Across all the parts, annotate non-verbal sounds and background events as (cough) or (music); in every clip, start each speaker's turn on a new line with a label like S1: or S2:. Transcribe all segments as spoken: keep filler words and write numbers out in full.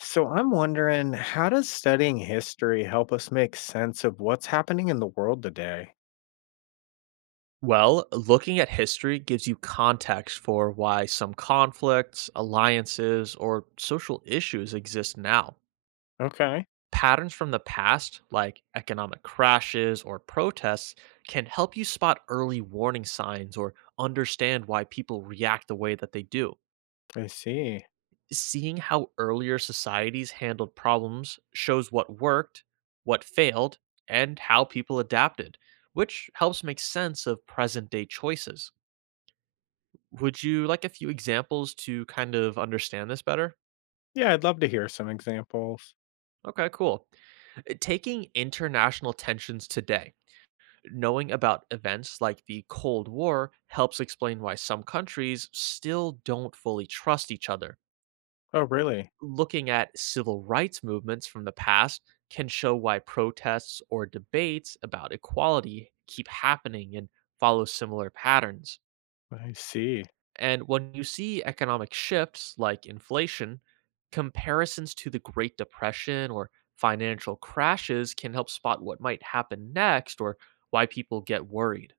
S1: So I'm wondering, how does studying history help us make sense of what's happening in the world today?
S2: Well, looking at history gives you context for why some conflicts, alliances, or social issues exist now.
S1: Okay,
S2: Patterns from the past, like economic crashes or protests, can help you spot early warning signs or understand why people react the way that they do.
S1: I see.
S2: Seeing how earlier societies handled problems shows what worked, what failed, and how people adapted, which helps make sense of present day choices. Would you like a few examples to kind of understand this better?
S1: Yeah, I'd love to hear some examples.
S2: Okay, cool. Uh, Taking international tensions today, knowing about events like the Cold War helps explain why some countries still don't fully trust each other.
S1: Oh, really?
S2: Looking at civil rights movements from the past can show why protests or debates about equality keep happening and follow similar patterns.
S1: I see.
S2: And when you see economic shifts like inflation, comparisons to the Great Depression or financial crashes can help spot what might happen next or why people get worried.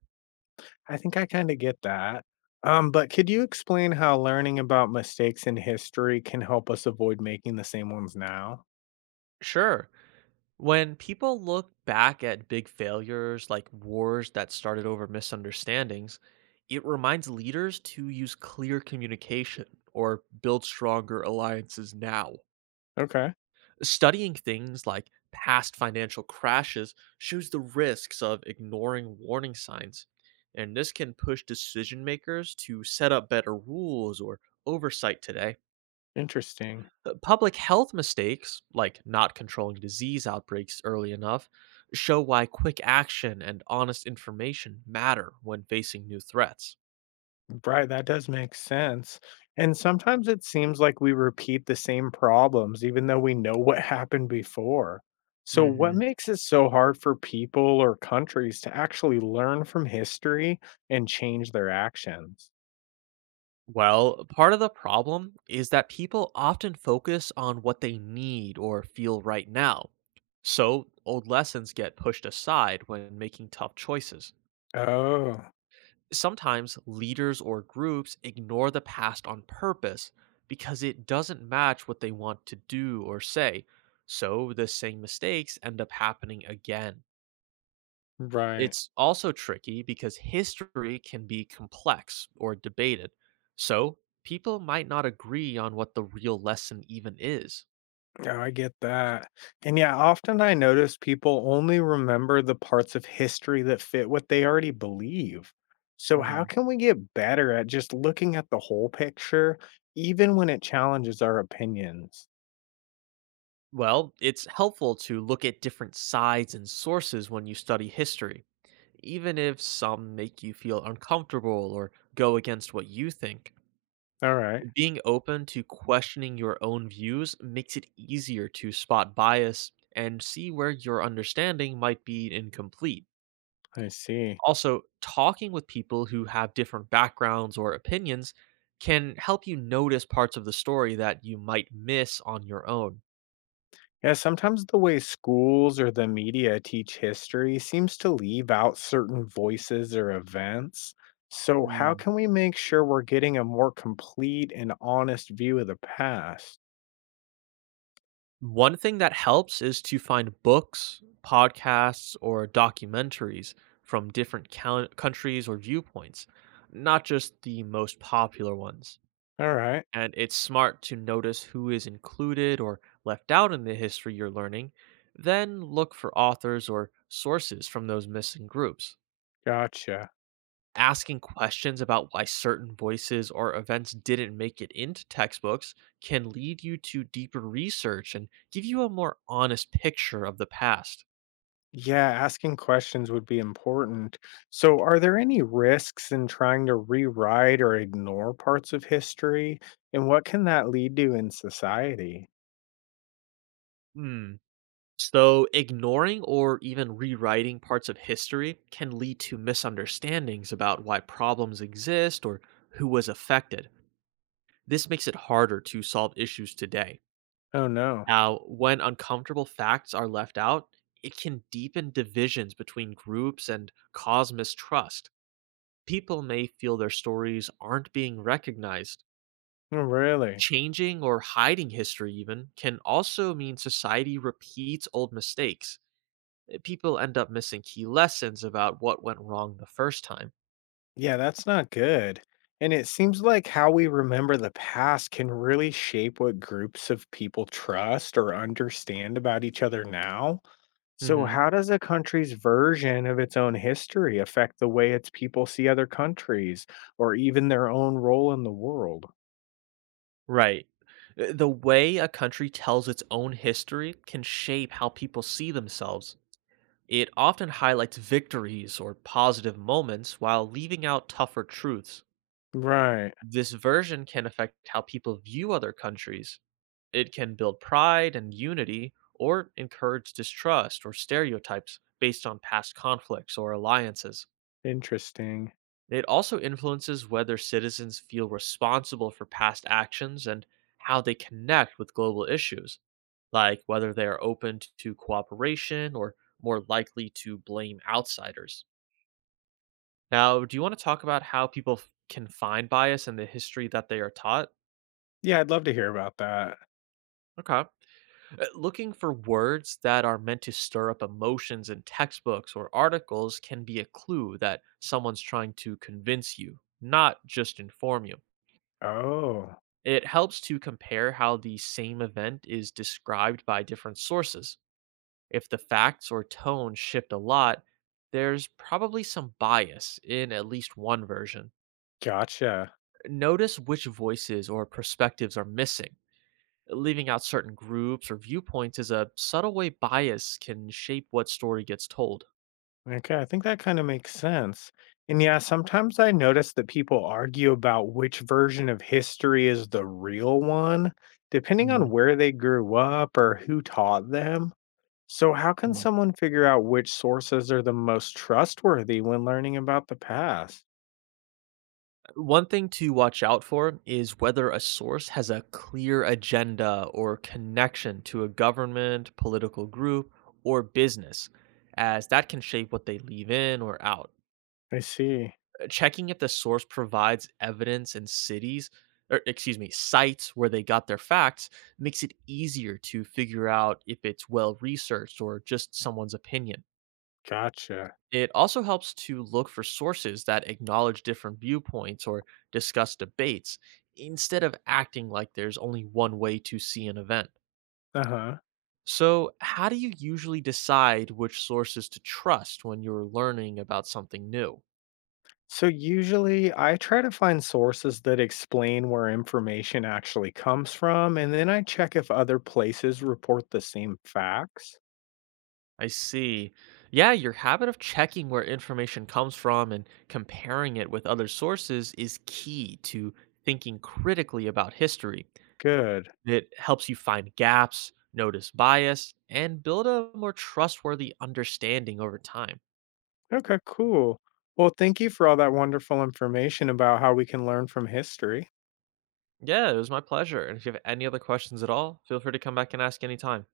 S1: I think I kind of get that. Um, but could you explain how learning about mistakes in history can help us avoid making the same ones now?
S2: Sure, when people look back at big failures like wars that started over misunderstandings, it reminds leaders to use clear communication or build stronger alliances now.
S1: Okay,
S2: Studying things like past financial crashes shows the risks of ignoring warning signs, and this can push decision makers to set up better rules or oversight today.
S1: interesting.
S2: Uh, Public health mistakes, like not controlling disease outbreaks early enough, show why quick action and honest information matter when facing new threats.
S1: Right, that does make sense. And sometimes it seems like we repeat the same problems, even though we know what (laughs) happened before. So, what
S2: Mhm.
S1: makes it so hard for people or countries to actually learn from history and change their actions?
S2: Well, part of the problem is that people often focus on what they need or feel right now. So, old lessons get pushed aside when making tough choices.
S1: Oh,
S2: Sometimes leaders or groups ignore the past on purpose because it doesn't match what they want to do or say. So, the same mistakes end up happening again.
S1: right.
S2: It's also tricky because history can be complex or debated. So, people might not agree on what the real lesson even is.
S1: Yeah, I get that. And yeah, often I notice people only remember the parts of history that fit what they already believe. So, how
S2: Hmm.
S1: can we get better at just looking at the whole picture, even when it challenges our opinions?
S2: Well, it's helpful to look at different sides and sources when you study history, even if some make you feel uncomfortable or go against what you think.
S1: All right,
S2: Being open to questioning your own views makes it easier to spot bias and see where your understanding might be incomplete.
S1: I see.
S2: Also, talking with people who have different backgrounds or opinions can help you notice parts of the story that you might miss on your own.
S1: Yeah, sometimes the way schools or the media teach history seems to leave out certain voices or events. So, how
S2: Mm.
S1: can we make sure we're getting a more complete and honest view of the past?
S2: One thing that helps is to find books, podcasts, or documentaries from different coun countries or viewpoints, not just the most popular ones.
S1: All right.
S2: And it's smart to notice who is included or left out in the history you're learning, then look for authors or sources from those missing groups.
S1: Gotcha.
S2: Asking questions about why certain voices or events didn't make it into textbooks can lead you to deeper research and give you a more honest picture of the past.
S1: Yeah, asking questions would be important. So, are there any risks in trying to rewrite or ignore parts of history? And what can that lead to in society?
S2: Hmm. So, ignoring or even rewriting parts of history can lead to misunderstandings about why problems exist or who was affected. This makes it harder to solve issues today.
S1: Oh, no.
S2: Now, when uncomfortable facts are left out, it can deepen divisions between groups and cause mistrust. People may feel their stories aren't being recognized.
S1: Oh, really?
S2: Changing or hiding history, even, can also mean society repeats old mistakes. Uh, People end up missing key lessons about what went wrong the first time.
S1: Yeah, that's not good. And it seems like how we remember the past can really shape what groups of people trust or understand about each other now. So,
S2: Hmm.
S1: how does a country's version of its own history affect the way its people see other countries or even their own role in the world?
S2: Right. Uh, The way a country tells its own history can shape how people see themselves. It often highlights victories or positive moments while leaving out tougher truths.
S1: Right.
S2: This version can affect how people view other countries. It can build pride and unity, or encourage distrust or stereotypes based on past conflicts or alliances.
S1: Interesting.
S2: It also influences whether citizens feel responsible for past actions and how they connect with global issues, like whether they are open t- to cooperation or more likely to blame outsiders. Now, do you want to talk about how people f- can find bias in the history that they are taught?
S1: Yeah, I'd love to hear about that.
S2: Okay. Uh, Looking for words that are meant to stir up emotions in textbooks or articles can be a clue that someone's trying to convince you, not just inform you.
S1: Oh,
S2: It helps to compare how the same event is described by different sources. If the facts or tone shift a lot, there's probably some bias in at least one version.
S1: gotcha.
S2: Notice which voices or perspectives are missing. Leaving out certain groups or viewpoints is a subtle way bias can shape what story gets told.
S1: Okay, I think that kind of makes sense. And yeah, sometimes I notice that people argue about which version of history is the real one, depending on
S2: Mhm.
S1: where they grew up or who taught them. So, how can someone figure out which sources are the most trustworthy when learning about the past?
S2: One thing to watch out for is whether a source has a clear agenda or connection to a government, political group, or business, as that can shape what they leave in or out.
S1: I see.
S2: Checking if the source provides evidence and cities, or excuse me, sites where they got their facts makes it easier to figure out if it's well researched or just someone's opinion.
S1: Gotcha.
S2: It also helps to look for sources that acknowledge different viewpoints or discuss debates instead of acting like there's only one way to see an event.
S1: Uh huh.
S2: So, how do you usually decide which sources to trust when you're learning about something new?
S1: So, usually I try to find sources that explain where information actually comes from, and then I check if other places report the same facts.
S2: I see. Yeah, your habit of checking where information comes from and comparing it with other sources is key to thinking critically about history.
S1: Good.
S2: It helps you find gaps, notice bias, and build a more trustworthy understanding over time.
S1: Okay, cool. Well, thank you for all that wonderful information about how we can learn from history.
S2: Yeah, it was my pleasure. And if you have any other questions at all, feel free to come back and ask anytime.